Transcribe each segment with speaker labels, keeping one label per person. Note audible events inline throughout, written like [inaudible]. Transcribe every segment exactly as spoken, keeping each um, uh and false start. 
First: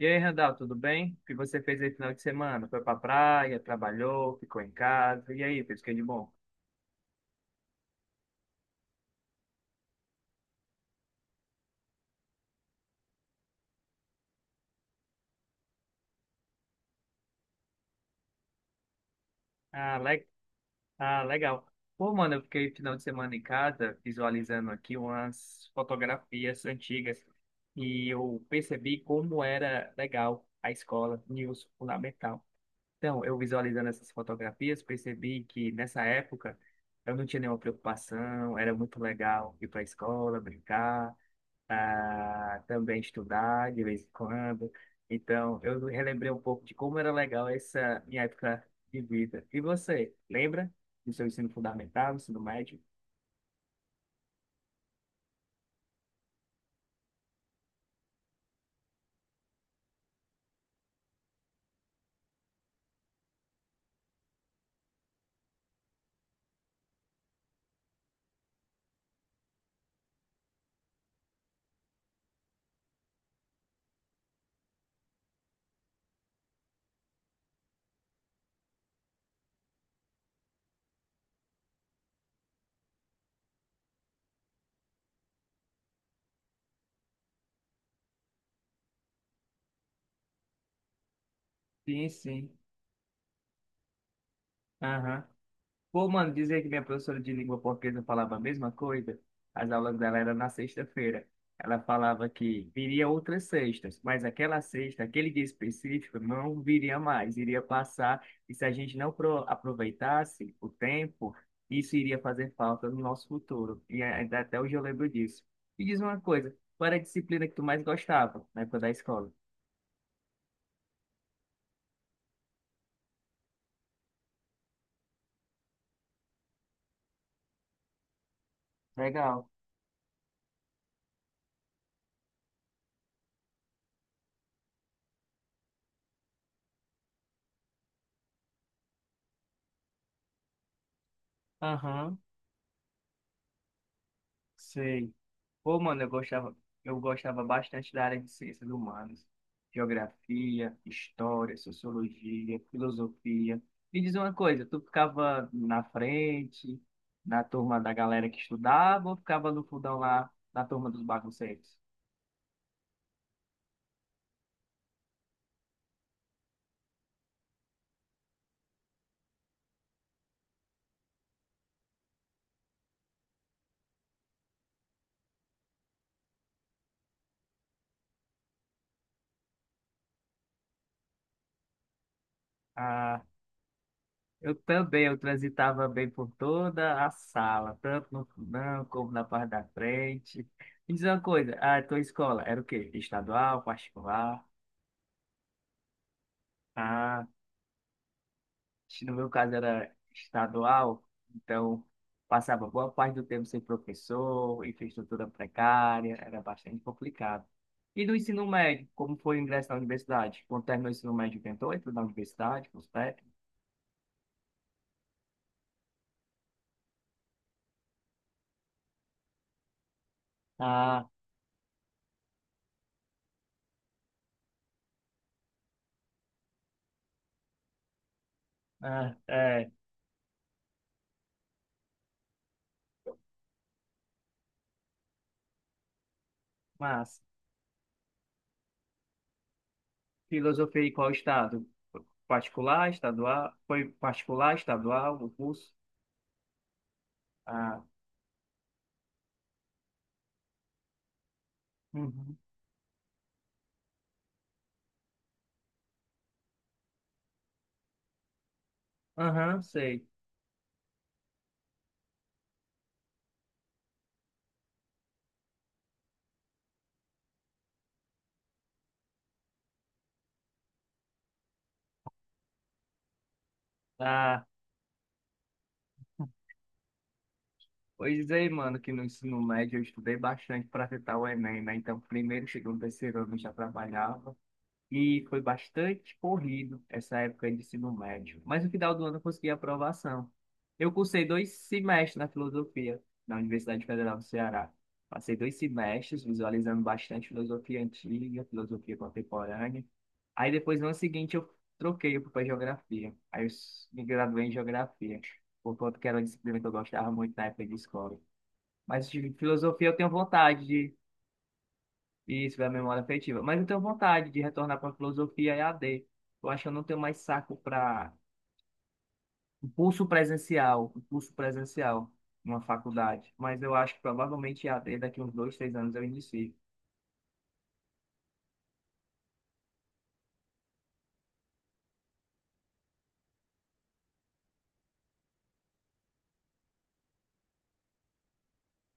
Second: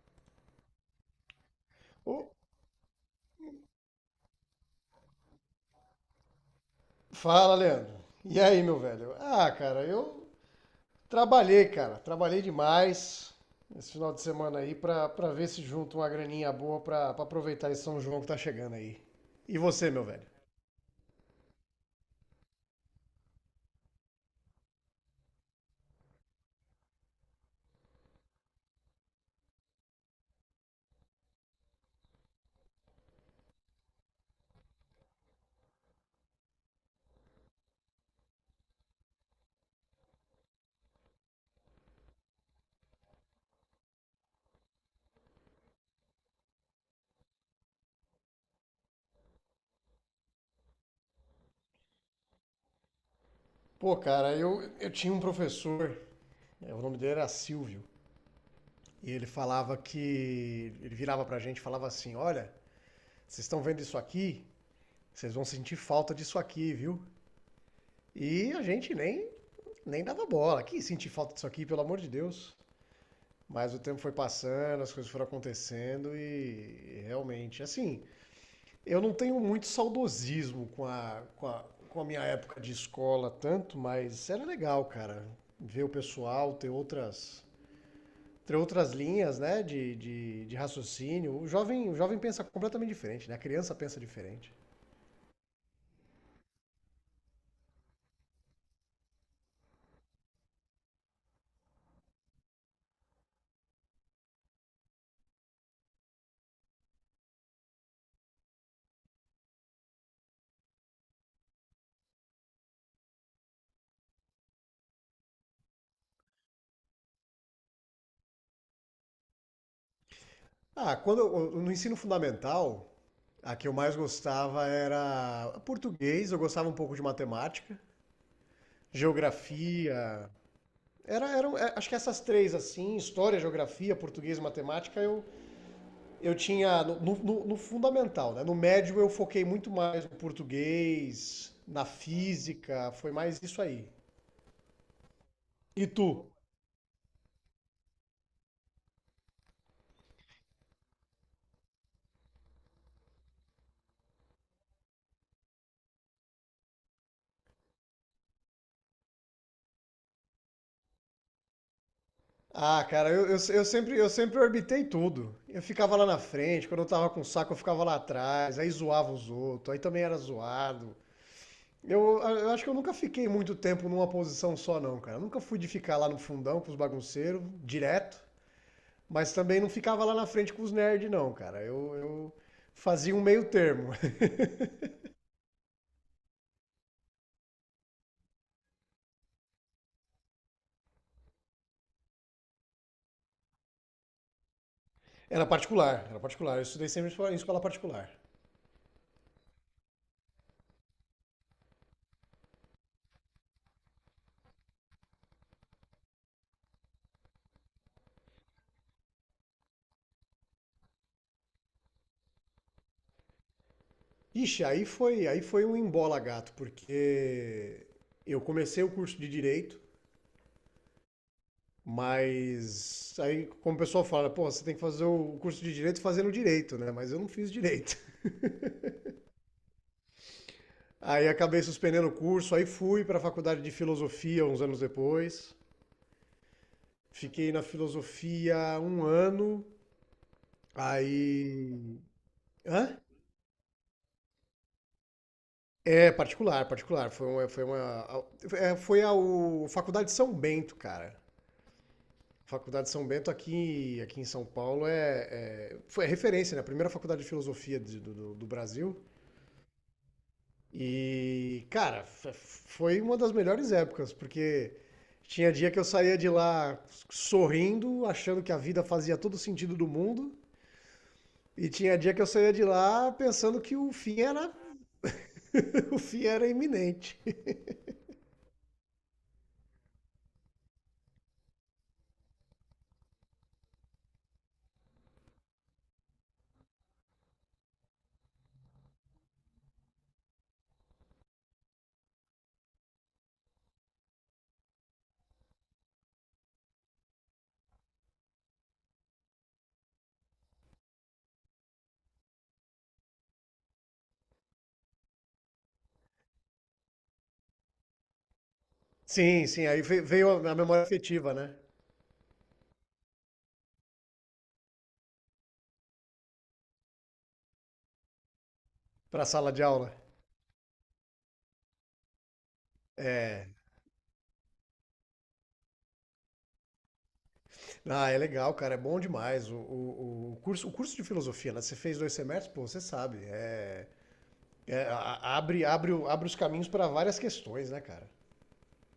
Speaker 1: E aí, Randall, tudo bem? O que você fez aí no final de
Speaker 2: Ô,
Speaker 1: semana? Foi pra praia, trabalhou, ficou em casa. E aí, fez o que de bom?
Speaker 2: fala, Leandro. E aí, meu velho? Ah, cara, eu trabalhei, cara. Trabalhei demais esse final de semana aí pra, pra ver se junto uma graninha boa pra, pra aproveitar esse São João que tá chegando aí. E você,
Speaker 1: Ah,
Speaker 2: meu velho?
Speaker 1: le... ah, legal. Pô, mano, eu fiquei final de semana em casa visualizando aqui umas fotografias antigas e eu percebi como era legal a escola, e o fundamental. Então, eu visualizando essas fotografias, percebi que nessa época eu não tinha nenhuma preocupação, era muito legal ir para a escola, brincar. A também estudar de vez em quando. Então, eu relembrei um pouco de como era legal essa minha época de vida. E você, lembra do seu ensino fundamental, ensino médio?
Speaker 2: Pô, cara, eu, eu tinha um professor, é, o nome dele era Silvio, e ele falava que. ele virava pra gente e falava assim: olha, vocês estão vendo isso aqui? Vocês vão sentir falta disso aqui, viu? E a gente nem, nem dava bola. Que sentir falta disso aqui, pelo amor de Deus. Mas o tempo foi passando, as coisas foram acontecendo e realmente, assim, eu não tenho muito saudosismo com a, com a, com a minha época de escola tanto, mas era legal, cara, ver o pessoal, ter outras, ter outras linhas, né, de, de, de raciocínio. O jovem, o
Speaker 1: Sim,
Speaker 2: jovem pensa
Speaker 1: sim.
Speaker 2: completamente diferente, né? A criança pensa diferente.
Speaker 1: Aham. Pô, mano, dizer que minha professora de língua portuguesa falava a mesma coisa, as aulas dela eram na sexta-feira. Ela falava que viria outras sextas, mas aquela sexta, aquele dia específico, não viria mais, iria passar, e se a gente não pro- aproveitasse o tempo, isso iria fazer falta no nosso futuro. E ainda até hoje eu lembro disso. E diz uma coisa, qual era a disciplina que tu mais gostava na época da escola?
Speaker 2: Ah, quando eu- no ensino fundamental, a que eu mais gostava era português, eu gostava um pouco de matemática,
Speaker 1: Legal.
Speaker 2: geografia. Era, eram, é, acho que essas três, assim, história, geografia, português e matemática, eu, eu tinha no, no- no fundamental, né? No médio eu foquei muito mais no português, na
Speaker 1: Aham,
Speaker 2: física, foi mais isso aí.
Speaker 1: sei. Pô,
Speaker 2: E
Speaker 1: mano,
Speaker 2: tu?
Speaker 1: eu gostava, eu gostava bastante da área de ciências humanas, geografia, história, sociologia, filosofia. Me diz uma coisa, tu ficava na frente, na turma da galera que estudava, ou ficava no fundão lá, na turma dos bagunceiros?
Speaker 2: Ah, cara, eu, eu, eu sempre, eu sempre orbitei tudo. Eu ficava lá na frente, quando eu tava com saco, eu ficava lá atrás, aí zoava os outros, aí também era zoado. Eu, eu acho que eu nunca fiquei muito tempo numa posição só, não, cara. Eu nunca fui de ficar lá no fundão com os bagunceiros, direto. Mas também não ficava lá na frente com os nerds, não, cara. Eu, eu fazia um
Speaker 1: Ah,
Speaker 2: meio termo. [laughs]
Speaker 1: eu também, eu transitava bem por toda a sala, tanto no fundão como na parte da frente. Me diz uma coisa, a tua escola era o quê? Estadual, particular?
Speaker 2: Era particular, era particular. Eu estudei sempre
Speaker 1: Ah.
Speaker 2: em escola- particular.
Speaker 1: No meu caso era estadual, então passava boa parte do tempo sem professor, infraestrutura precária, era bastante complicado. E do ensino médio, como foi o ingresso na universidade? Quando terminou o ensino médio, tentou entrar na universidade, com os técnicos?
Speaker 2: Ixi, aí foi, aí foi um embola gato, porque eu comecei o curso de direito,
Speaker 1: Ah,
Speaker 2: mas aí como o pessoal fala, pô, você tem que fazer o curso de direito fazendo direito, né? Mas eu não fiz direito. [laughs]
Speaker 1: ah, é,
Speaker 2: Aí acabei suspendendo o curso, aí fui para a faculdade de filosofia uns anos depois.
Speaker 1: mas
Speaker 2: Fiquei na filosofia um ano,
Speaker 1: filosofia em qual estado?
Speaker 2: aí
Speaker 1: Particular,
Speaker 2: hã?
Speaker 1: estadual? Foi particular, estadual, o curso?
Speaker 2: É, particular, particular. Foi uma, foi
Speaker 1: Ah,
Speaker 2: uma, é, foi a o- Faculdade de São Bento, cara.
Speaker 1: uhum,
Speaker 2: Faculdade de São Bento aqui, aqui em São Paulo é, é- foi a referência, né? A primeira faculdade de filosofia de- do, do- do Brasil.
Speaker 1: aham, sei.
Speaker 2: E, cara, f- foi uma das melhores épocas, porque tinha dia que eu saía de lá sorrindo, achando que a vida fazia todo o sentido do mundo, e tinha dia que eu saía de lá pensando que o fim
Speaker 1: Ah,
Speaker 2: era, [laughs] o fim era iminente.
Speaker 1: pois é, mano, que no ensino médio eu estudei bastante para tentar o Enem, né? Então, primeiro, segundo, terceiro ano eu já trabalhava. E foi bastante corrido essa época de ensino médio. Mas no final do ano eu consegui a aprovação. Eu cursei dois semestres na filosofia, na Universidade Federal do Ceará. Passei dois semestres visualizando bastante filosofia antiga, filosofia contemporânea. Aí depois, no ano seguinte, eu troquei para geografia. Aí eu s- me graduei em geografia, por conta que era uma disciplina que eu gostava muito na época de escola. Mas de
Speaker 2: Sim, sim, aí
Speaker 1: filosofia eu
Speaker 2: ve-
Speaker 1: tenho
Speaker 2: veio a memória
Speaker 1: vontade.
Speaker 2: afetiva, né?
Speaker 1: Isso, da memória afetiva. Mas eu tenho vontade de retornar para a filosofia E A D. Eu acho que eu não tenho mais saco para
Speaker 2: Pra sala de
Speaker 1: um
Speaker 2: aula.
Speaker 1: curso presencial, um curso presencial numa faculdade.
Speaker 2: É.
Speaker 1: Mas eu acho que provavelmente E A D daqui uns dois, três anos eu inicio.
Speaker 2: Ah, é legal, cara, é bom demais. O, o, o curso, o curso de filosofia, né? Você fez dois semestres, pô, você sabe. É, é, a- a- abre, abre, o- abre os caminhos para várias questões, né, cara?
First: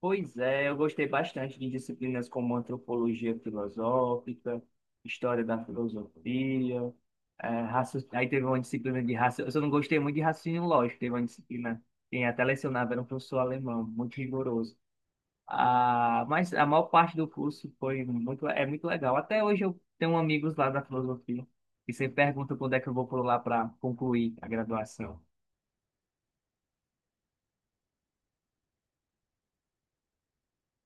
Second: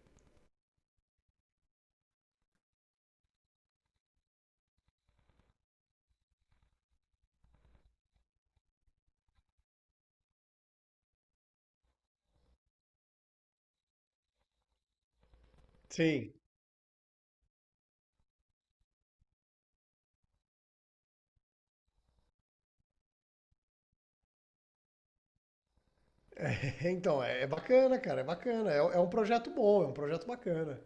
Speaker 1: Pois é, eu gostei bastante de disciplinas como antropologia filosófica, história da filosofia, é, raci- aí teve uma disciplina de raciocínio. Eu só não gostei muito de raciocínio lógico, teve uma disciplina. Quem até lecionava era um professor alemão, muito rigoroso. Ah,
Speaker 2: Sim.
Speaker 1: mas a maior parte do curso foi muito, é muito legal. Até hoje eu tenho amigos lá da filosofia que sempre perguntam quando é que eu vou por lá para concluir a graduação.
Speaker 2: [laughs] Então, é, é bacana, cara, é bacana. É, é um projeto bom, é um projeto bacana.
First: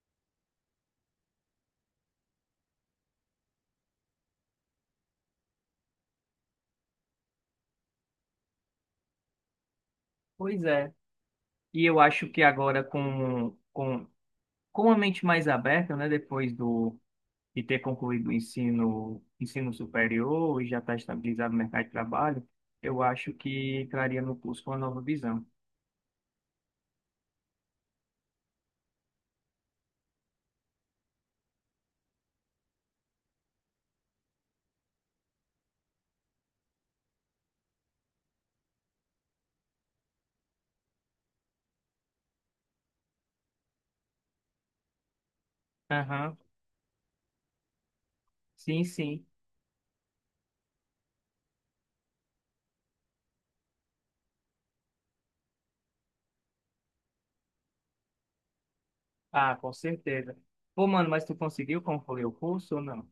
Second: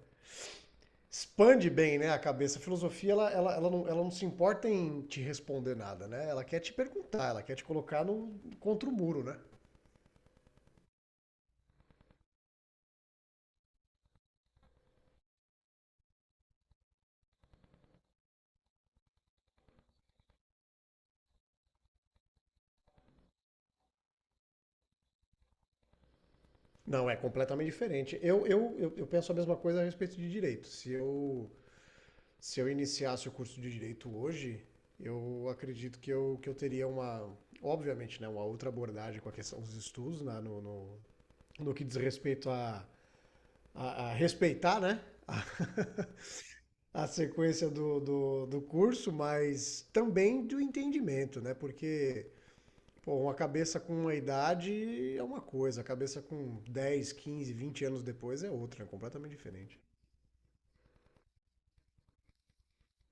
Speaker 2: Expande bem, né, a cabeça. A filosofia, ela, ela, ela, não, ela não se importa em te responder nada, né? Ela quer te perguntar, ela quer te colocar no, contra o muro, né?
Speaker 1: Pois é. E eu acho que agora com, com, com a mente mais aberta, né, depois do, de ter concluído o ensino, ensino superior e já estar estabilizado no mercado de trabalho, eu acho que traria no curso uma nova visão.
Speaker 2: Não, é completamente diferente. Eu, eu, eu, eu penso a mesma coisa a respeito de direito. Se eu, se eu iniciasse o curso de direito hoje, eu acredito que eu, que eu teria uma, obviamente, né, uma outra abordagem com a questão dos estudos, né, no, no, no que diz respeito a, a, a respeitar, né, a,
Speaker 1: Aham,
Speaker 2: a sequência do, do, do
Speaker 1: sim,
Speaker 2: curso,
Speaker 1: sim.
Speaker 2: mas também do entendimento, né? Porque, pô, uma cabeça com uma idade é uma coisa, a cabeça com dez, quinze, vinte anos depois é outra, é completamente
Speaker 1: Ah, com
Speaker 2: diferente.
Speaker 1: certeza. Pô, mano, mas tu conseguiu concluir o curso ou não?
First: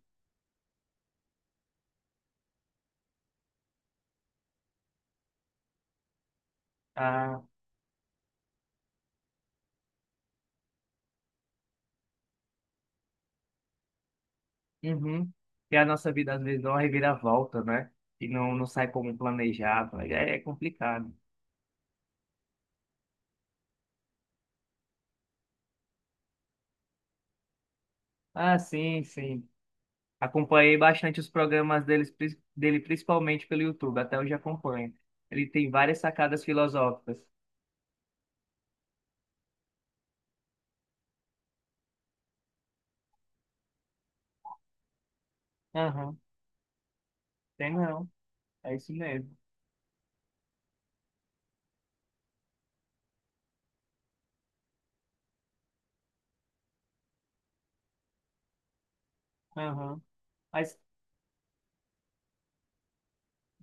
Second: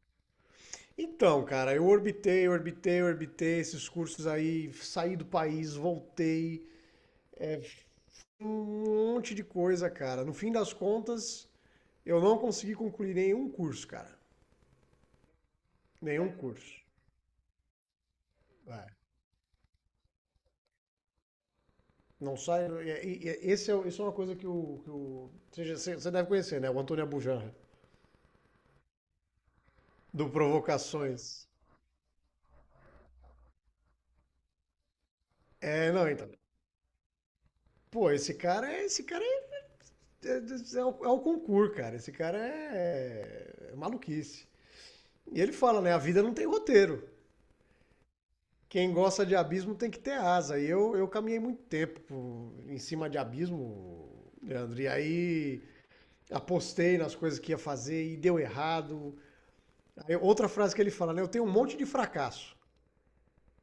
Speaker 2: Então, cara, eu orbitei, orbitei, orbitei esses cursos aí, saí do país, voltei,
Speaker 1: Ah,
Speaker 2: um um monte de coisa, cara. No fim das contas, eu não consegui concluir nenhum curso, cara.
Speaker 1: uhum. E a nossa
Speaker 2: Nenhum
Speaker 1: vida às vezes dá
Speaker 2: curso.
Speaker 1: uma reviravolta, né? E não, não sai
Speaker 2: É.
Speaker 1: como planejado. Aí É, é complicado.
Speaker 2: Não sai. E- e- e- Esse é, isso é uma coisa que o. que o- você, já- você- você deve conhecer, né? O Antônio Abujamra,
Speaker 1: Ah, sim, sim.
Speaker 2: do
Speaker 1: Acompanhei bastante os
Speaker 2: Provocações.
Speaker 1: programas deles, pris- dele, principalmente pelo YouTube, até hoje acompanho. Ele tem
Speaker 2: É,
Speaker 1: várias
Speaker 2: não, então.
Speaker 1: sacadas filosóficas.
Speaker 2: Pô, esse cara é. Esse cara é. É, é, o, É o concurso, cara. Esse cara é, é maluquice. E ele fala, né? A
Speaker 1: Aham,
Speaker 2: vida não tem roteiro.
Speaker 1: tem não. É
Speaker 2: Quem
Speaker 1: isso
Speaker 2: gosta de
Speaker 1: mesmo.
Speaker 2: abismo tem que ter asa. E eu, eu caminhei muito tempo por- em cima de abismo, Leandro. E aí apostei nas coisas que ia fazer e deu errado.
Speaker 1: Aham.
Speaker 2: Aí outra frase
Speaker 1: Mas,
Speaker 2: que ele fala, né? Eu tenho um monte de fracasso.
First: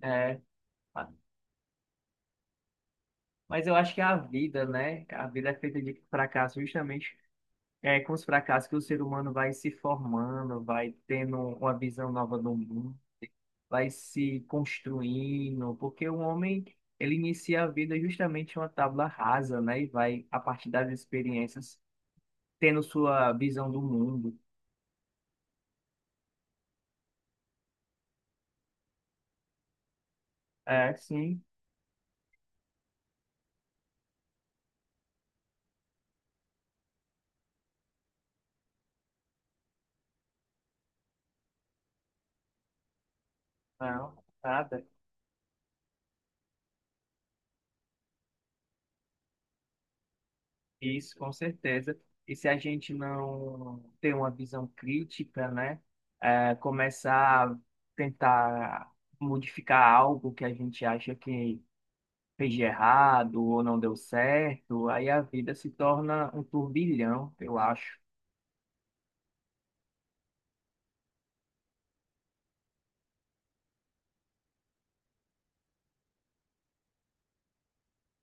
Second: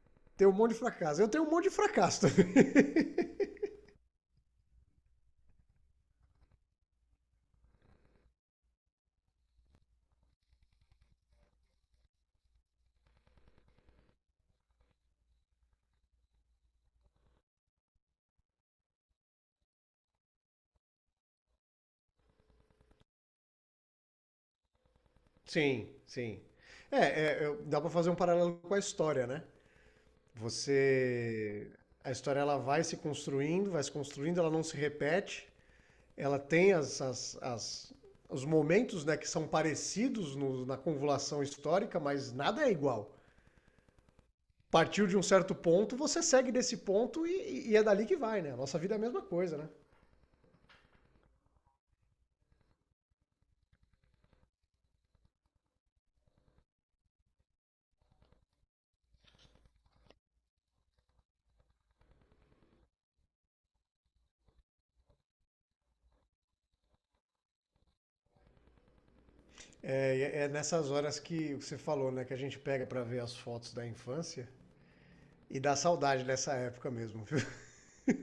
Speaker 1: é,
Speaker 2: Tenho um monte de
Speaker 1: ah,
Speaker 2: fracasso. Eu tenho um monte de fracasso também.
Speaker 1: mas eu acho que a vida, né? A vida é feita de fracasso, justamente. É com os fracassos que o ser humano vai se formando, vai tendo uma visão nova do mundo. Vai se construindo, porque o homem, ele inicia a vida justamente uma tábua rasa, né? E vai, a partir das experiências, tendo sua visão do mundo.
Speaker 2: [laughs] Sim, sim. É, é, eu- Dá pra fazer um paralelo com a história, né?
Speaker 1: É, sim,
Speaker 2: Você. A história, ela vai se construindo, vai se construindo, ela não se repete. Ela tem as, as, as- os momentos, né, que são parecidos no- na convolução histórica, mas nada é igual.
Speaker 1: não, nada.
Speaker 2: Partiu de um certo ponto, você segue desse ponto e, e é dali que vai, né? A nossa vida é a mesma coisa, né?
Speaker 1: Isso, com certeza. E se a gente não ter uma visão crítica, né? É, começar a tentar modificar algo que a gente acha que fez de errado ou não deu certo, aí a vida se torna um turbilhão, eu acho.
Speaker 2: É, é nessas horas que você falou, né? Que a gente pega para ver as fotos da infância e dá saudade dessa época mesmo, viu?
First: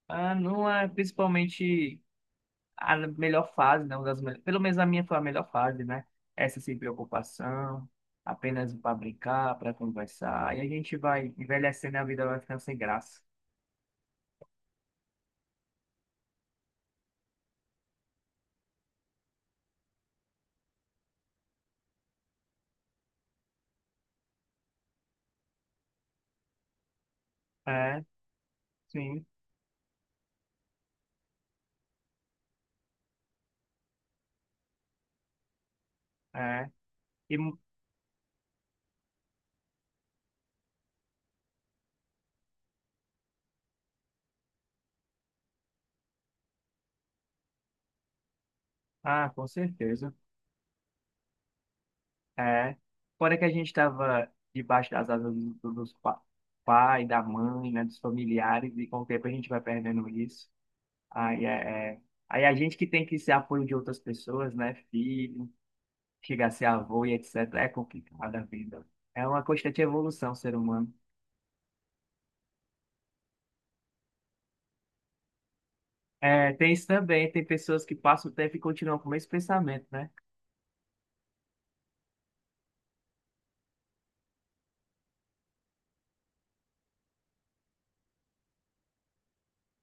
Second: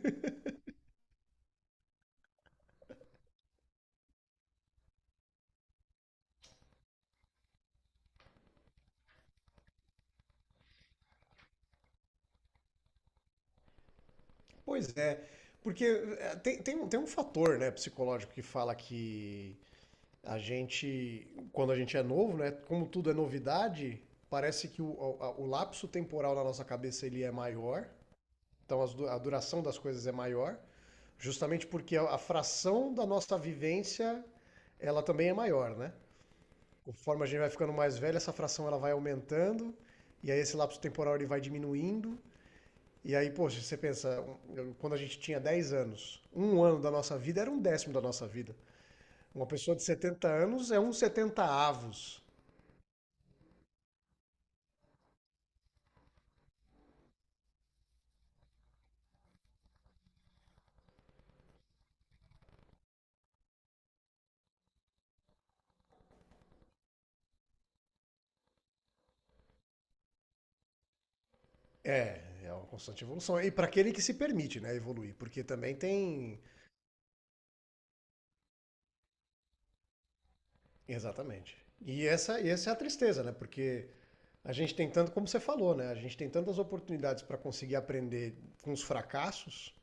Speaker 1: Ah, não é principalmente a melhor fase, né? Uma das mel- Pelo menos a minha foi a melhor fase, né? Essa sem preocupação, apenas para brincar, para conversar. E a gente vai envelhecendo e a vida vai ficando sem graça.
Speaker 2: Pois é, porque é, tem, tem, um- tem um fator, né, psicológico, que fala que a gente, quando a gente é novo, né, como tudo é novidade, parece que o, a- o lapso temporal na nossa cabeça ele é maior,
Speaker 1: É,
Speaker 2: então as a
Speaker 1: sim,
Speaker 2: duração das coisas é maior, justamente porque a, a fração da nossa vivência ela também é maior, né?
Speaker 1: é.
Speaker 2: Conforme a
Speaker 1: E,
Speaker 2: gente vai
Speaker 1: mu-
Speaker 2: ficando mais velho, essa fração ela vai aumentando e aí esse lapso temporal ele vai diminuindo. E aí, poxa, você pensa, um, quando a gente tinha dez anos, um ano da nossa vida era um décimo da nossa vida.
Speaker 1: ah, com
Speaker 2: Uma pessoa de
Speaker 1: certeza.
Speaker 2: setenta anos é um setenta avos.
Speaker 1: É. Fora que a gente estava debaixo das asas do- do- dos pa pai, da mãe, né? Dos familiares, e com o tempo a gente vai perdendo isso. Aí é, é. Aí a gente que tem que ser apoio de outras pessoas, né? Filho. Chegar a ser avô e etcétera. É complicado a vida. É uma constante evolução, ser humano.
Speaker 2: É, é uma constante evolução. E para aquele que se permite, né, evoluir, porque também tem.
Speaker 1: É, tem isso também, tem pessoas que passam o tempo e continuam com o mesmo pensamento, né?
Speaker 2: Exatamente. E essa, e essa é a tristeza, né? Porque a gente tem tanto, como você falou, né? A gente tem tantas oportunidades para conseguir aprender com os fracassos,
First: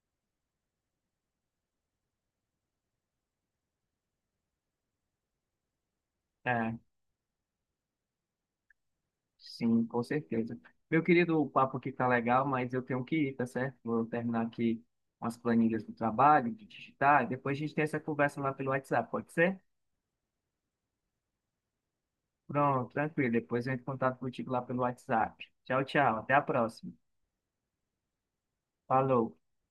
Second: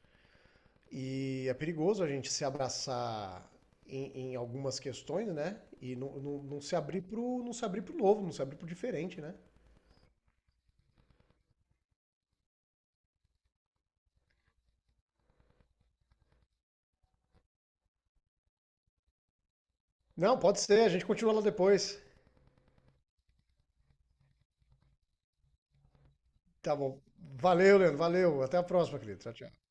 Speaker 2: e é perigoso a gente se abraçar em, em algumas questões, né? E não, não, não se
Speaker 1: É,
Speaker 2: abrir pro, não se abrir pro novo, não se abrir pro diferente, né?
Speaker 1: sim, com certeza. Meu querido, o papo aqui tá legal, mas eu tenho que ir, tá certo? Vou terminar aqui umas planilhas do trabalho, de digitar, e depois a gente tem essa conversa lá pelo WhatsApp, pode ser?
Speaker 2: Não, pode ser, a gente continua lá depois.
Speaker 1: Pronto, tranquilo. Depois eu entro em contato contigo lá pelo WhatsApp. Tchau, tchau. Até a
Speaker 2: Tá
Speaker 1: próxima.
Speaker 2: bom. Valeu, Leandro, valeu. Até a próxima, querido.
Speaker 1: Falou.
Speaker 2: Tchau, tchau.